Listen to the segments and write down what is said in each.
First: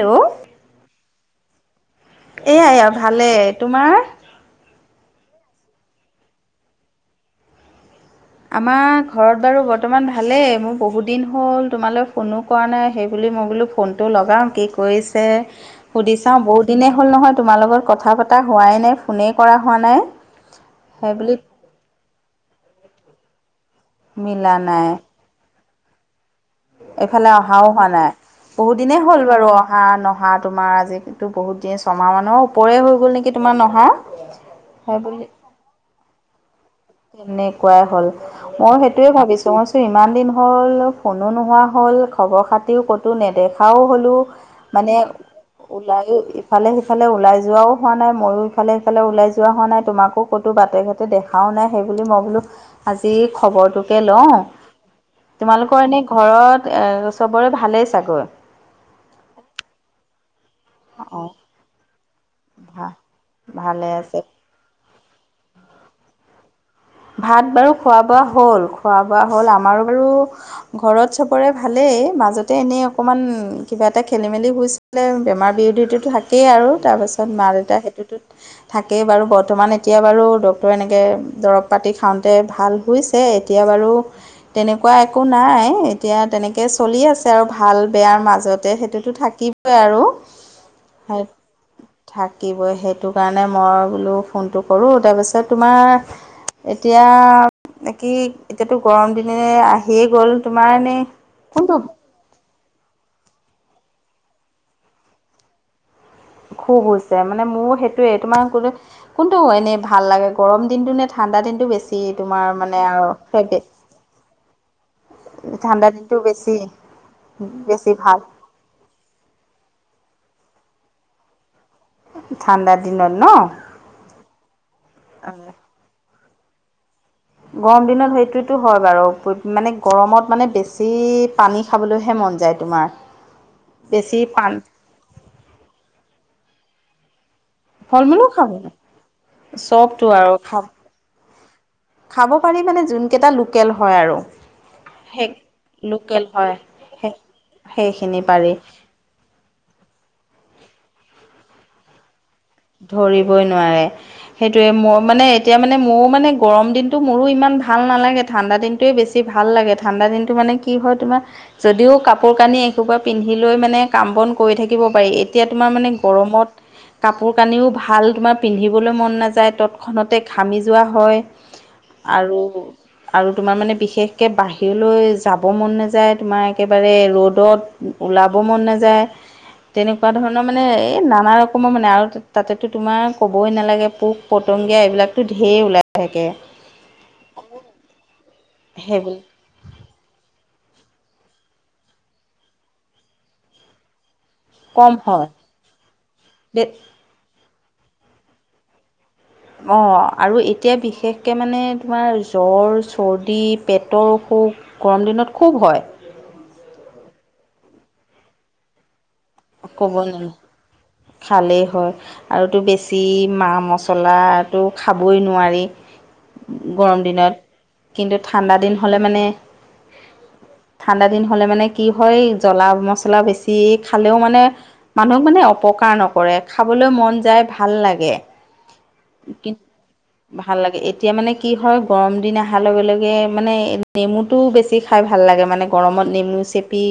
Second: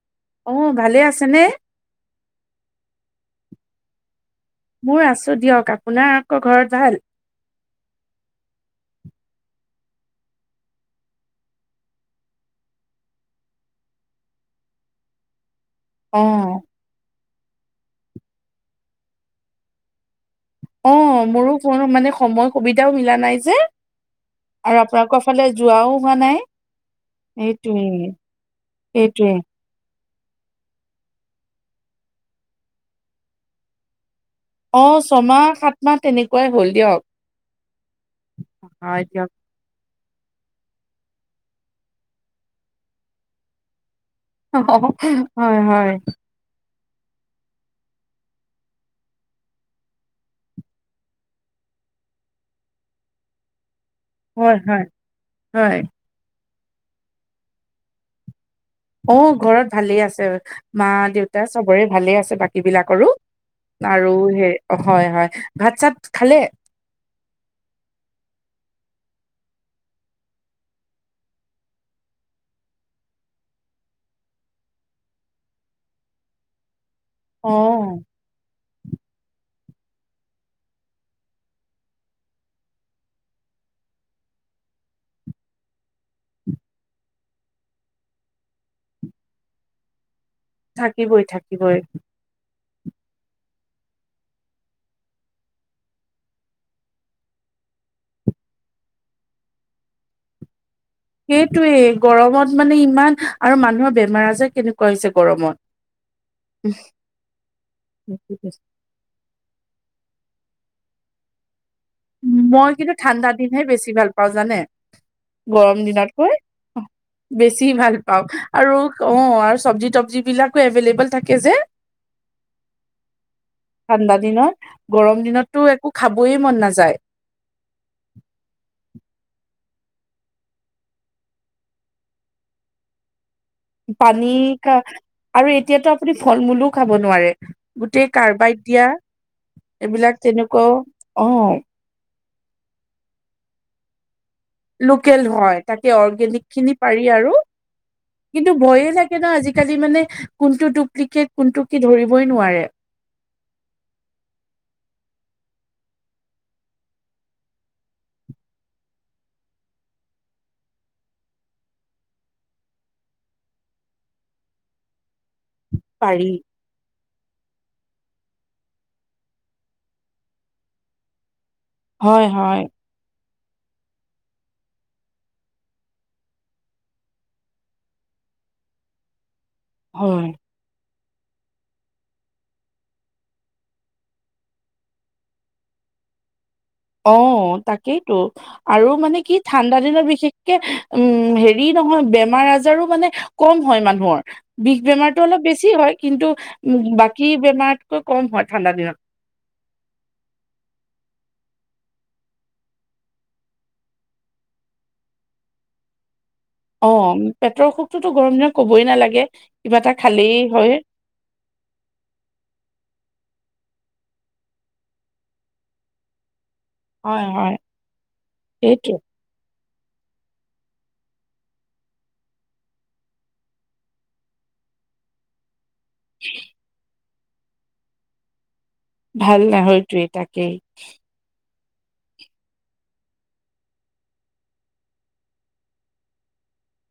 Hello অ ভালে আছেনে? এয়াই ভালে, তোমাৰ? মোৰ আছোঁ দিয়ক আপোনাৰ আকৌ ঘৰত ভাল? আমাৰ ঘৰত বাৰু বৰ্তমান ভালেই মোৰ বহুত দিন হ'ল তোমালৈ ফোনো কৰা নাই সেই বুলি মই বোলো ফোনটো লগাওঁ কি কৰিছে। সুধি চাওঁ অ', বহুত দিনেই হ'ল নহয় তোমাৰ লগত কথা পতা হোৱাই নাই ফোনেই কৰা হোৱা নাই। অ সেইবুলি মোৰো কোনো মানে সময় সুবিধাও মিলা নাই যে মিলা আৰু নাই। আপোনালোকৰ ফালে যোৱাও হোৱা নাই। এইফালে অহাও সেইটোৱে হোৱা নাই বহুত দিনেই হ'ল সেইটোৱে বাৰু অহা নহয়। আৰু তোমাৰ আজি বহুত দিন ছমাহ মানৰ ওপৰেই হৈ গ'ল নেকি তোমাৰ নহা অ ছমাহ সাত মাহ তেনেকোৱাই হ'ল। দিয়ক। তেনেকোৱাই হল মই হয় সেইটোয়ে দিয়ক। ভাবিছো মই চ ইমান দিন হ'ল ফোনো নোহোৱা হ'ল খবৰ খাতিও ক'তো নেদেখাও হ'ল মানে হয় হয় ওলাই ইফালে ইফালে ওলাই যোৱাও হোৱা নাই ময়ো ইফালে সিফালে ওলাই যোৱা হোৱা নাই তোমাকো ক'তো বাটে ঘাটে দেখাও নাই। সেইবুলি মই বোলো আজি খবৰটোকে লও হয় হয় হয় তোমালোকৰ এনে ঘৰত এ চবৰে ভালেই চাগৈ? অ ঘৰত ভালে আছে মা অঁ দেউতা চবৰে ভালে আছে। বাকী ভা বিলাকৰো ভালে আৰু আছে সে হয় হয় ভাত চাত খালে? ভাত বাৰু খোৱা বোৱা হ'ল খোৱা বোৱা হ'ল আমাৰো বাৰু ঘৰত চবৰে ভালেই। মাজতে এনেই অকণমান কিবা এটা খেলি মেলি হৈছিলে বেমাৰ বিৰোধীটো থাকেই আৰু তাৰপাছত মা দেউতা অ' সেইটোতত থাকেই বাৰু বৰ্তমান এতিয়া বাৰু ডক্টৰে এনেকে দৰৱ পাতি খাওঁতে ভাল হৈছে এতিয়া বাৰু তেনেকোৱা একো নাই এতিয়া তেনেকে চলি আছে আৰু ভাল বেয়াৰ মাজতে সেইটোতো থাকিবই আৰু থাকিবই থাকিবই থাকিবৈ সেইটো কাৰণে মই বোলো ফোনটো কৰোঁ তাৰপিছত তোমাৰ এতিয়া কি এতিয়াতো গৰম দিনে আহিয়ে গ'ল তমাৰ সেইটোৱে গৰমত মানে ইমান আৰু মানুহৰ বেমাৰ আজাৰ কেনেকোৱা হৈছে গৰমত সুখ হৈছে মানে মোৰ সেইটোয়ে তোমাৰ ক কোনটো এনেই ভাল লাগে। গৰম দিনটো নে ঠাণ্ড দিনটো বেছি? তোমাৰ মই মানে কিন্তু আৰু ঠাণ্ডা দিনহে ফেভৰেট বেছি ভাল পাওঁ, জানে? গৰম ঠাণ্ডা দিনটো দিনতকৈ বেছি বেছি ভাল পাওঁ আৰু অ আৰু চব্জি তবজি বিলাকো এভেইলেবল থাকে যে। ঠাণ্ডা দিনত ন ঠাণ্ডা দিনত গৰম দিনতটো একো খাব বৈ মন নাযায়। গৰম দিনত সেইটোতো হয় বাৰু মানে গৰমত মানে বেছি পানী খাবলৈহে মন যায় তোমাৰ বেছি পানী পান খা আৰু এতিয়াতো আপুনি ফল মূলো খাব নোৱাৰে। ফল গোটেই মূলো খাব কাৰ্বাই দিয়া চবতো এইবিলাক আৰু খাব তেনেকোৱাও অহ। খাব পাৰি মানে যোনকেইটা লোকেল হয় আৰু লোকেল সেই হয় তাকে লোকেল অৰ্গেনিক হয় খিনি পাৰি সেই আৰু সেইখিনি কিন্তু পাৰি ভয়ে লাগে ন আজিকালি মানে কোনটো ডুপ্লিকেট কোনটো কি ধৰিব ধৰিবই নোৱাৰে সেইটোয়ে মই মানে এতিয়া মানে মোৰও মানে গৰম দিনতটো মোৰো ইমান ভাল নালাগে ঠাণ্ডা দিনটোয়ে বেছি ভাল লাগে ঠাণ্ডা দিনটো মানে কি হয় তোমাৰ যদিও কাপোৰ কানি এঘোবা পিন্ধি লৈ মানে কাম বন কৰি থাকিব পাৰি। এতিয়া তোমাৰ মানে পাৰি। গৰমত কাম পানীও ভাল তোমাৰ পিন্ধিবলৈ মন নাযায় তৎক্ষণতে ঘামি যোৱা হয়। হয় আৰু হয় আৰু তোমাৰ মানে বিশেষকে বাহিৰলৈ যাব মন নাযায় তোমাৰ একেবাৰে ৰ'দত ওলাব মন নাযায় তেনেকুৱা হয় ধৰণৰ মানে এই নানা ৰকমৰ মানে আৰু তাতেতো তোমাৰ ক'বই নালাগে পোক পতংগীয়া এইবিলাকতো ঢেৰ ওলাই থাকে। অ তাকেইতো আৰু সেইবিলাক মানে কি ঠাণ্ডা দিনত বিশেষ কে উম হেৰি নহয় বেমাৰ আজাৰো মানে কম হয় মানুহৰ বিষ কম বেমাৰতটো হয় অলপ বেছি হয় কিন্তু উ বাকী বেমাৰতকৈ কম হয় ঠাণ্ডা দিনত। অ আৰু এতিয়া বিশেষকে মানে তোমাৰ জ্বৰ চৰ্দি পেটৰ অসুখ গৰম দিনত খুব হয়। অ পেটৰ অসুখটোতো গৰম দিনত কবই নালাগে কিবা এটা ক'ব নোৱাৰি খালেই হয় খালেই হয় আৰুতো বেছি মা মছলাটো খাবই নোৱাৰি গৰম হয় দিনত হয় কিন্তু ঠাণ্ডা দিন সেইটোৱে হ'লে মানে ঠাণ্ডা দিন হলে মানে কি হয় জ্বলা মছলা বেছি খালেও মানে মানুহক মানে অপকাৰ নকৰে খাবলৈ মন যায় ভাল লাগে। ভাল কিন্তু নহয় সেইটোৱে তাকেই ভাল লাগে এতিয়া মানে কি কি হয় গৰম দিন অহাৰ লগে লগে মানে নেমুটো বেছি খাই ভাল লাগে মানে গৰমত নেমু চেপি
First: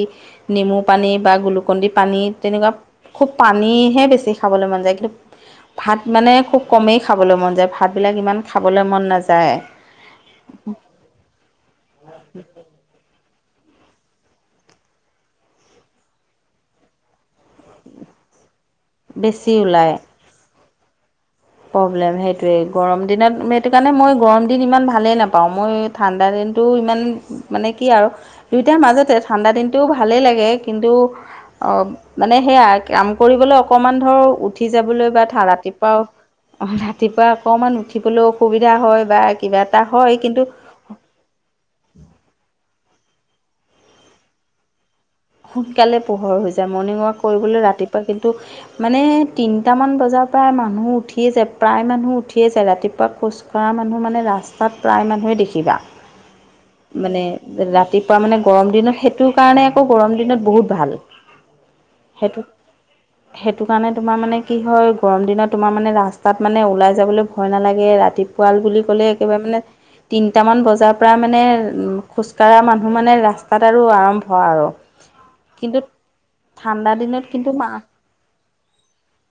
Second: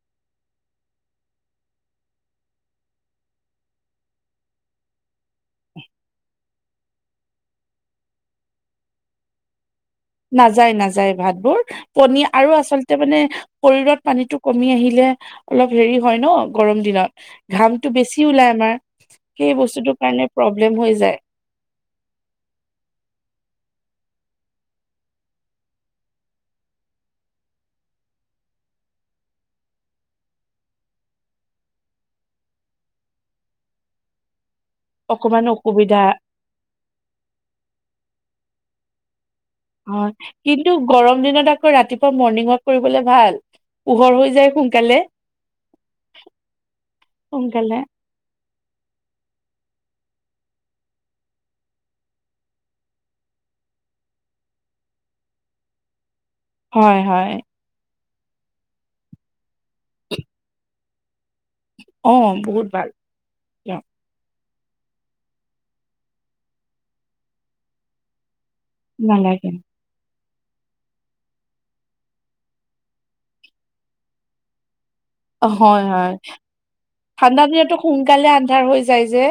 নেমু পানী বা গ কন্দি পানী তেনেকুৱা খুব পানীহে বেছি খাবলৈ মন যায় কিন্তু। ভাত মানে খুব কমেই খাবলৈ মন যায়, ভাতবিলাক ইমান খাবলৈ মন নাযায়। নাযায় নাযায় ভাতবোৰ পনীৰ আৰু আচলতে মানে। শৰীৰত পানীটো কমি আহিলে অলপ হেৰি হয় ন গৰম দিনত ঘামটো বেছি ওলাই আমাৰ। বেছি সেই ওলায় বস্তুটোৰ কাৰণে প্ৰব্লেম হৈ যায়। প্ৰব্লেম সেইটোৱেই গৰম দিনত সেইটো কাৰণে মই গৰম দিন ইমান ভালেই নাপাওঁ মই ঠাণ্ডা দিনটো। ইমান মানে কি আৰু দুইটাৰ মাজতে ঠাণ্ডা দিনটো ভালেই লাগে কিন্তু। অ মানে সেয়া কাম কৰিবলৈ অকমান ধৰ উঠি যাবলৈ বা অকমান অসুবিধা ৰাতিপুৱাও। ৰাতিপুৱা অকণমান উঠিবলৈ অসুবিধা হয় বা। হয় কিন্তু গৰম দিনত আকৌ ৰাতিপুৱা মৰ্ণিঙত। কৰিবলে ভাল পোহৰ হৈ যায় সোনকালে। সোনকালে পোহৰ হৈ যায় মৰ্ণিং ৱাক কৰিবলৈ সোনকালে ৰাতিপুৱা কিন্তু মানে তিন। টামান বজাৰ পৰা মানুহ উঠিয়ে যায় প্ৰায় মানুহ উঠিয়ে যায় ৰাতিপুৱা খোজকঢ়া মানুহ মানে ৰাস্তা। প্ৰায় মানুহে দেখিবা। হয় মানে হয় ৰাতিপুৱা মানে গৰম দিনত সেইটো কাৰণে আকৌ গৰম দিনত বহুত ভাল। অ সেইটো বহুত ভাল সেইটো দিয়ক কাৰণে তোমাৰ মানে। কি হয় গৰম দিনত তোমাৰ মানে ৰাস্তাত মানে ওলাই যাবলৈ ভয় নালাগে ৰাতি। পুৱাল বুলি ক'লে একেবাৰে নালাগে মানে তিনটা মান বজাৰ পৰা মানে। উম খোজ কাঢ়া মানুহ মানে ৰাস্তাত আৰু আৰম্ভ আৰু। কিন্তু হয় হয় ঠাণ্ডা দিনত ঠাণ্ডা কিন্তু মা দিনতো সোনকালে আন্ধাৰ হৈ যায় যে।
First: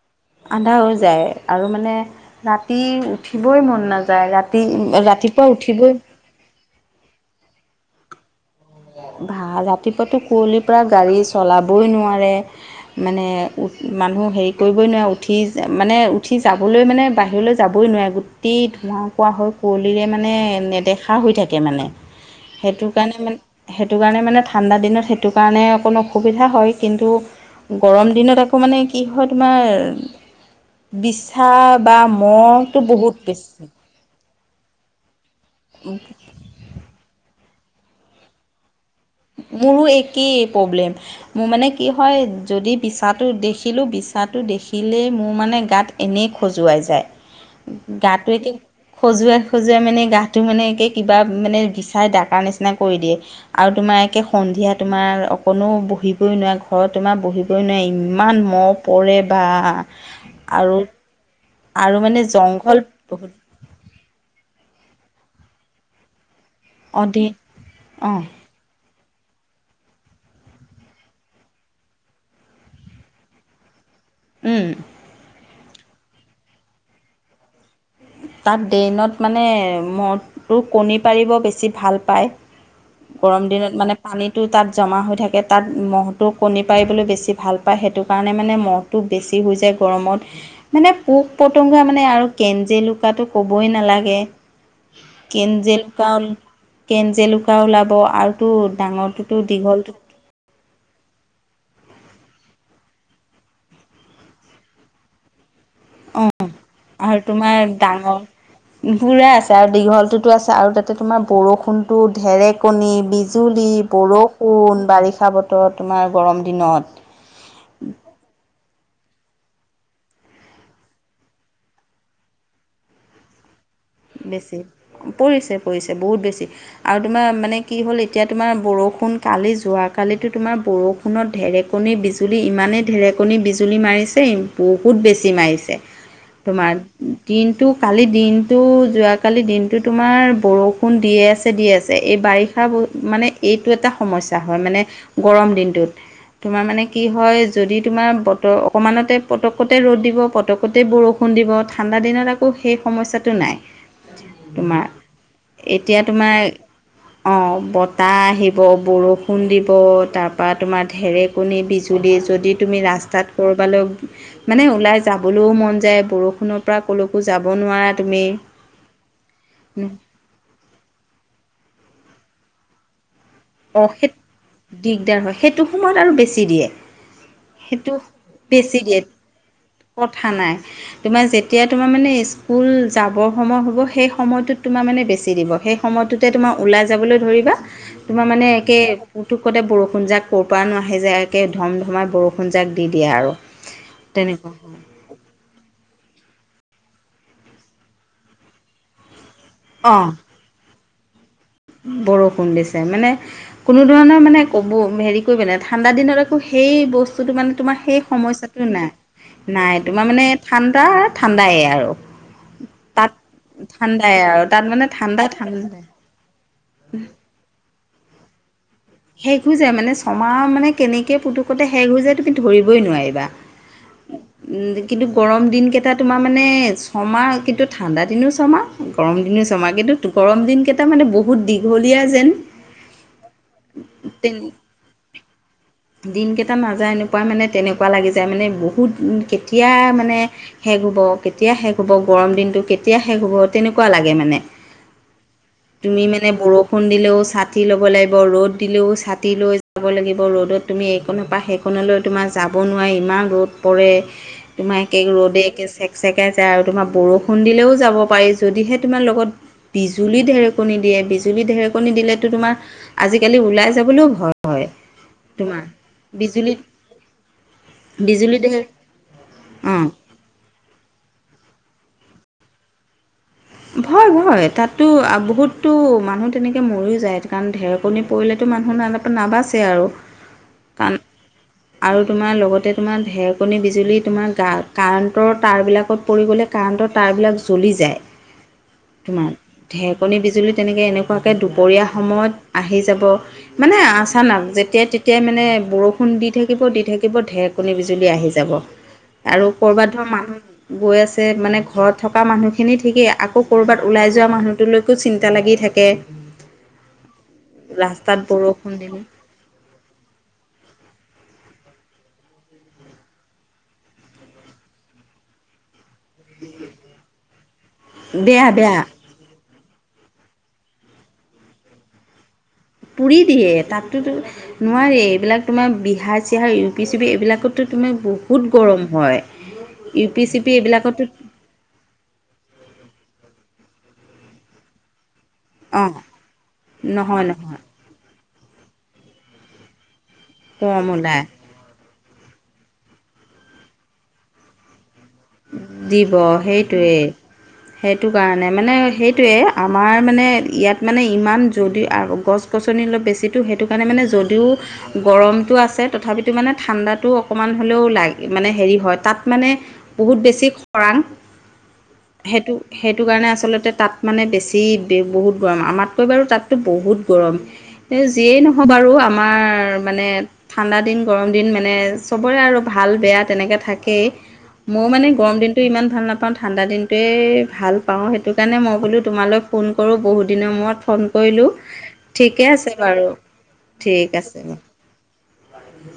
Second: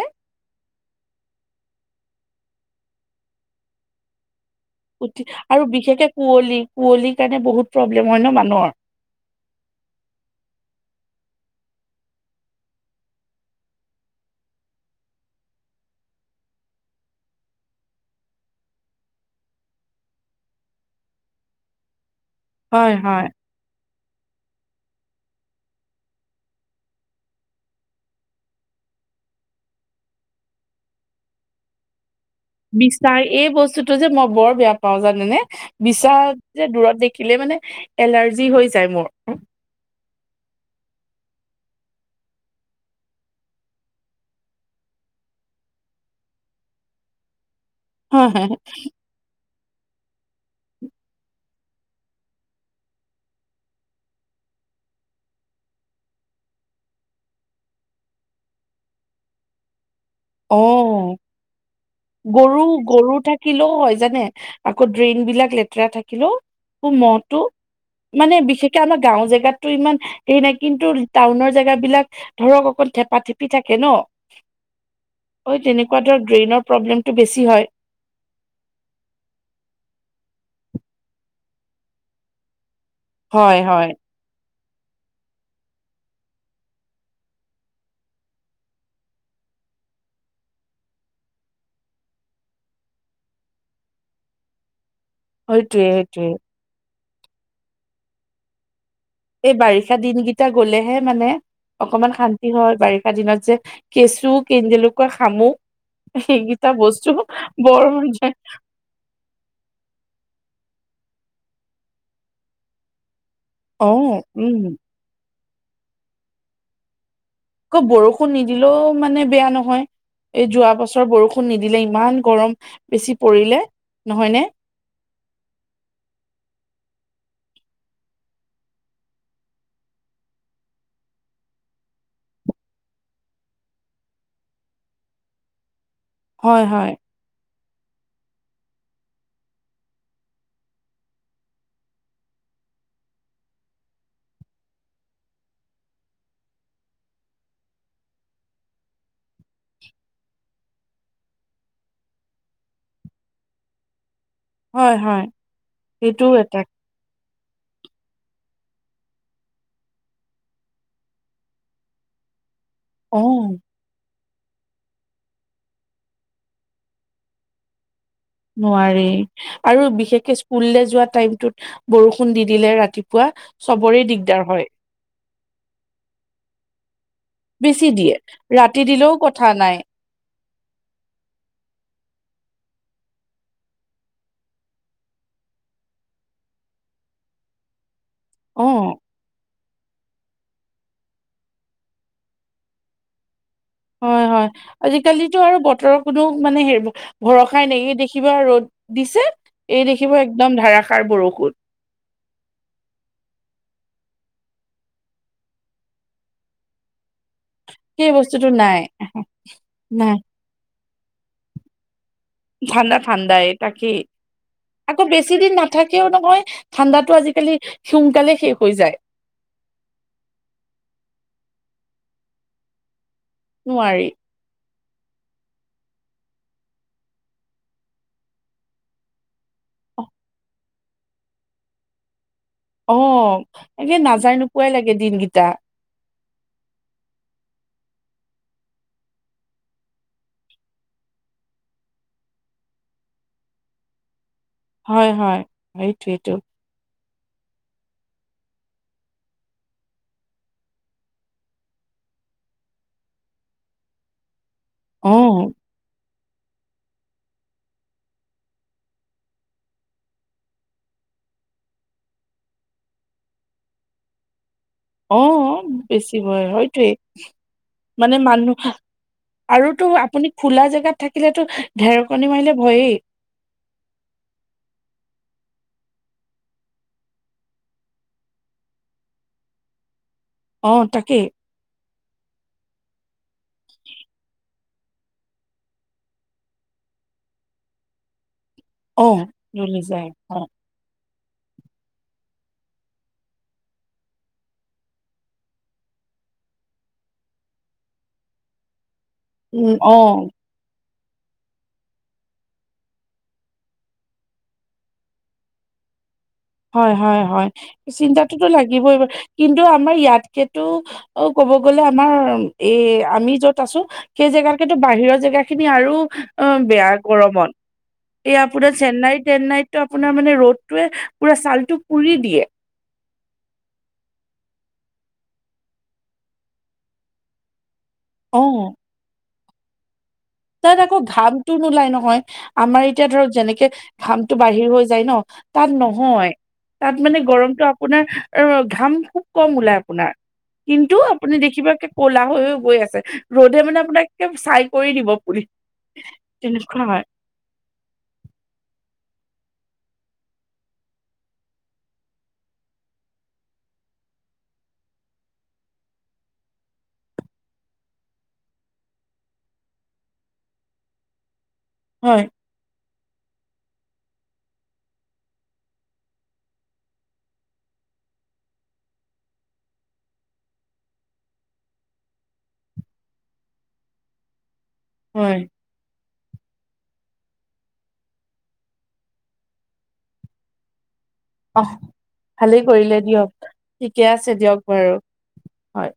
আন্ধাৰ হৈ যায় আৰু মানে ৰাতি উঠিবই মন নাযায় ৰাতি। উঠি ৰাতিপুৱা আৰু উঠিবই বিশেষকে কুঁৱলী কুঁৱলিৰ কাৰণে বহুত প্ৰব্লেম হয় ন মানুহৰ। ভা ৰাতিপুৱাতো কুঁৱলীৰ পৰা গাড়ী চলাবই নোৱাৰে মানে। মানুহ হেৰি কৰিবই নোৱাৰে উঠি মানে উঠি যাবলৈ মানে বাহিৰলৈ যাবই নোৱাৰে গোটেই। ধোৱা কোৱা হয় কুঁৱলীৰে মানে নেদেখা হৈ থাকে মানে হয় সেইটো হয় কাৰণে মানে। সেইটো কাৰণে মানে ঠাণ্ডা দিনত সেইটো কাৰণে অকণ অসুবিধা হয় কিন্তু। গৰম দিনত আকৌ মানে কি হয় তোমাৰ বিচা বা। মহটো বিচা বহুত এই বেছি বস্তুতটো যে মই বৰ। বেয়া পাওঁ জানে নে বিচা যে দূৰত দেখিলে মানে এলাৰ্জি হৈ যায় মোৰ। মোৰো একেই প্ৰব্লেম মোৰ মানে। কি হয় যদি বিছাটো দেখিলোঁ বিছাটো দেখিলেই মোৰ মানে গাত এনেই খজুৱাই। যায় গাটো এতিয়া খজুৱাই। খজুৱাই মানে গাটো মানে একে কিবা মানে বিচাই ডাকাৰ নিচিনা কৰি দিয়ে আৰু। তোমাৰ একে সন্ধিয়া তোমাৰ অকণো বহিবই নোৱাৰে ঘৰত তোমাৰ বহিবই নোৱাৰে ইমান মহ। পৰে বা অ আৰু। আৰু মানে গৰু জংঘল গৰু বহুত থাকিলেও হয় জানে। আকৌ ড্ৰেইন বিলাক লেতেৰা থাকিলেও অঁ দি মহটো অঁ মানে বিশেষকে আমাক। গাঁওৰ জেগাতো ইমান হেৰি নাই কিন্তু টাউনৰ জেগা বিলাক ধৰক অকন থেপা থেপি থাকে ন। উম। ঐ তেনেকুৱা ধৰ গ্ৰেইনৰ প্ৰব্লেমটো বেছি হয়। তাত ড্ৰেইনত মানে মদটো কণী পাৰিব বেছি ভাল পায়। গৰম হয় দিনত হয় মানে পানীতটো তাত। জমা হৈ থাকে তাত মহটো কণী পাৰিবলৈ বেছি ভাল পায় সেইটো কাৰণে মানে মহটো বেছি হৈ যায়। গৰমত মানে পোক পতংগা মানে আৰু কেনজেলু। কাটো ক'বই নালাগে কেনজেল সেইটোৱে কান। সেইটোৱে কেন জেলুকা ওলাব আৰুতো ডাঙ। এই বাৰিষা দিনকেইটা গলেহে মানে। অকমান শান্তি হয় বাৰিষা দিনত যে কেঁচু কে জেলুকৈ খামুক। অ আৰু তোমাৰ বৰ মানে ডাঙৰ বুৰা আছে আৰু দীঘলটোতো আছ। আৰু তাতে তোমাৰ বৰষুণতো ঢেৰেকণি বি। জুলি অ উম বৰষুণ বাৰিষা বতৰ তোমাৰ গৰম দিনত। কৌ বৰষুণ নিদিলেও মানে বেয়া নহয়। এই যোৱা বছৰ বৰষুণ নিদিলে ইমান গৰম বেছি পৰিলে। নহয়নে বেছি পৰিছে পৰিছে বহুত বেছি আ। তোমাৰ মানে কি হ'ল এতিয়া তোমাৰ বৰষুণ কালি যোৱাকালিতো তোমাৰ বৰষুণত ঢেৰেকণী বিজুলী ইমানেই ঢেৰেকনি বিজুলুলি মাৰিছে বহুত বেছি মাৰিছে। হয় তোমাৰ হয় দিনটো কালি দিন টো যোৱাকালি দিনটো তোমাৰ বৰষুণ দিয়ে আছে দিয়ে আছে এই বাৰিষা মানে। এইটো এটা সমস্যা হয় মানে গৰম দিনটোত। তোমাৰ মানে কি হয় যদি তোমাৰ বতৰ অকমানতে- পতকতে ৰ'দ দিব পতককতে বৰষুণ দিব ঠাণ্ডা দিনত আকৌ সেই সমস্যাটো নাই। তোমাৰ হয় হয় এতিয়া সেইটোও তোমাৰ এটা অ বতাহ আহি- ব বৰষুণ দিব তাৰপৰা তোমাৰ ঢেৰেকণী বিজুলী যদি তুমি অ ৰাস্তাত কৰবালৈ মানে ওলাই যাবলৈও মন যায় বৰষুণৰ পৰা ক'লৈকো যাব নোৱাৰাত। নোৱাৰি আৰু বিশেষকে স্কুললৈ যোৱা টাইমতত বৰষুণ দি দিলে ৰাতি অ হে দিগদাৰ হয় সেইটো সময়ত আৰু বেছি দিয়ে। বেছি সেইটো দিয়ে বেছি ৰাতি দিয়ে দিলেও কথা নাই কথা নাই। তোমাৰ যেতিয়া তোমাৰ মানে স্কুল যাবৰ সময় হ'ব সেই সময়টোত তোমাৰ মানে বেছি দিব। সেই সময়টোতে তোমাৰ ওলাই যাবলৈ ধৰিবা তোমাৰ মানে একে অ কাপোৰটো। কতে বৰষুণ যাক ক'ৰ পৰা নো আহি যায় একে ধম ধমাই বৰষুণ যাক দি দিয়ে আৰু হয় হয় আজিকালি টো আৰু বতৰৰ কোনো মানে হেৰি ভৰসাই নাই হে দেখিবা ৰ'দ দিছে। এই অ দেখিবা একদম ধাৰষাৰ বৰষুণ। বৰষুণ দিছে মানে কোনো ধৰণৰ মানে ক'ব হেৰি কৰিব নে ঠাণ্ডা দিনত আকৌ সে সেই বস্তুতটো মানে তোমাৰ সেই সমস্যাটো নাই নাই তোমাৰ মানে ঠাণ্ডা ঠাণ্ডায় আৰু ঠাণ্ডা তাত ঠাণ্ডাই তাকেই ঠাণ্ডাই আৰু তাত মানে আকৌ ঠাণ্ডা বেছি দিন ঠাণ্ডাই নাথাকেও নহয়। ঠাণ্ডাতো আজিকালি সোনকালে শেষ। হৈ যায় শেষ হৈ যায় মানে ছমাহ মানে কেনেকে পুতুকতে শেষ হৈ যায় তুমি ধৰিবই নোৱাৰিবা। নোৱাৰি। উম, কিন্তু গৰম দিনকেইটা তোমাৰ মানে ছমাহ কিন্তু ঠাণ্ডা দিনো ছমাহ গৰম দিনো ছমাহ কিন তো গৰম দিন কেইটা মানে বহুত দীঘলীয়া যেন। অ একে নাজায় তেনে নোপোৱাই লাগে দিনকেইটা। দিনকেইটা নাযায় এনেকুৱাই মানে তেনেকুৱা লাগি যায় মানে বহুত কেতিয়া মানে শেষ হ'ব। কেতিয়া শেষ হ'ব গৰম দিনটো কেতিয়া শেষ হ'ব তেনেকুৱা লাগে মানে। হয় হয় তুমি মানে সেইটোৱেইটো বৰষুণ দিলেও চাতি ল'ব লাগিব। ৰদ দিলেও ছাতি লৈ যাব লাগিব ৰ'দত তুমি এইকনৰ পৰা সেইকনলৈ তোমাৰ যাব নোৱাৰি ইমান ই ৰ'দ পৰে তোম অ ৰ'দে চেক চেকে যায় আৰু তোমাৰ বৰষুণ দিলেও যাব পাৰি যদিহে তোমাৰ লগত বিজুলী ঢেৰেকণী দিয়ে। বিজুলী ঢেৰেকনি দিলেতো তোমাৰ আজিকালি ওলাই যাবলৈও ভয়। হয় অ তোমাৰ বেছি হযয় বিজুলী সেইতোৱেই মানে বিজুলী ঢেৰ মানুহ আৰুতো অঁ আপুনি খোলা জেগাত থাকিলেতো ঢেৰকনি মাৰিলে ভয়েই ভয় ভয় তাতো বহুততো মানুহ তেনেকে মৰিও যায় কাৰণ ঢেৰকণী পৰিলেতো মানুহ ন নাবাচে আৰু অ কণ তাকেই আৰু তোমাৰ লগতে তোমাৰ ঢেৰকণী বিজুলী তোমাৰ গাত কাৰেণ্টৰ তাঁৰবিলাকত পৰি গ'লে কাৰেণ্টৰ তাঁৰবিলাক জ্বলি যায়। অ', তোমাৰ জ্বলি যায় ঢেকণী হয়, বিজুলী তেনেকে এনেক দুপৰীয়া সময়ত আহি যাব মানে আচান যেতিয়া তেতিয়া মানে বৰষুণ দি থাকিব দি থাকিব ঢেৰকণী বিজুলী আহি যাব। আৰু উম, ক'ৰবাত ধৰ অ', মানুহ গৈ আছে মানে ঘৰত থকা মানুহখিনি ঠিকে আকৌ ক'ৰবাত ওলাই যোৱা মানুহটোলৈকো চিন্তা লাগি থাকে। হয় হয় হয় ৰাস্তাত চিন্তাটোতো বৰষুণ লাগিবই দিলে বাৰ কিন্তু আমাৰ ইয়াতকেতো অ ক'ব গ'লে আমাৰ এ আমি যত আছো, সেই জেগাতকেতো বাহিৰৰ জেগা খিনি আৰু অ বেয়া গৰমত এই বেয়া আপোনাৰ বেয়া চেন্নাই তেন্নাইত আপোনাৰ মানে ৰ'দটোৱে পুৰা ছাল টো পুৰি দিয়ে। পুৰি দিয়ে তাততোতো নোৱাৰে এইবিলাক তোমাৰ বিহাৰ চিহাৰ ইউ পি চি প এইবিলাকতো তমে বহুত অ', গৰম হয়। ইউ পি চি পি তাত আকৌ এইবিলাকতো ঘামটো নোলাই নহয় আমাৰ এতিয়া ধৰক যেনেকে ঘামটো বাহিৰ হৈ যায় ন তাত অঁ নহয় তাত মানে নহয় নহয় গৰমতটো আপোনাৰ অ ঘাম খুব কম ওলাই আপোনাৰ গৰম কিন্তু ওলায় আপুনি দেখিবা কলা হৈয় গৈ আছে ৰ'দে মানে আপোনাক চাই কৰি দিব। পুলি দিব তেনেকুৱা সেইটোৱেই হয় সেইটো কাৰণে মানে স সেইটোৱে আমাৰ মানে ইয়াত মানে ইমান যদি গছ গছনি অলপ বেছি সণে যদিও গৰমটো আছে তথাপিতো মানে ঠাণ্ডাটো অকণমান হ'লেও লাগ মানে হেৰি হয় তাত তাত মানে বহুত বেছি খৰাং হয় সেইটো সেইটো কাৰণে আচলতে তাত মানে বেছি বহুত গৰম আমাতকৈ বাৰু তাততো বহুত গৰম এই যিয়েই নহয় বাৰু আমাৰ মানে ঠাণ্ডা দিন গৰম দিন মানে চবৰে আৰু ভাল বেয়া তেনেকে থাকেই মই মানে গৰম হয় দিনতটো ইমান ভাল নাপাওঁ ঠাণ্ডা দিন টোৱেই ভাল পাওঁ সেইটো কাৰণে মই বোলো তোমালৈ ফোন কৰোঁ, বহুত দিনৰ মূৰত ফোন কৰিলোঁ আহ ঠিকে ভালেই আছে কৰিলে বাৰু দিয়ক, ঠিকে আছে দিয়ক বাৰু হয়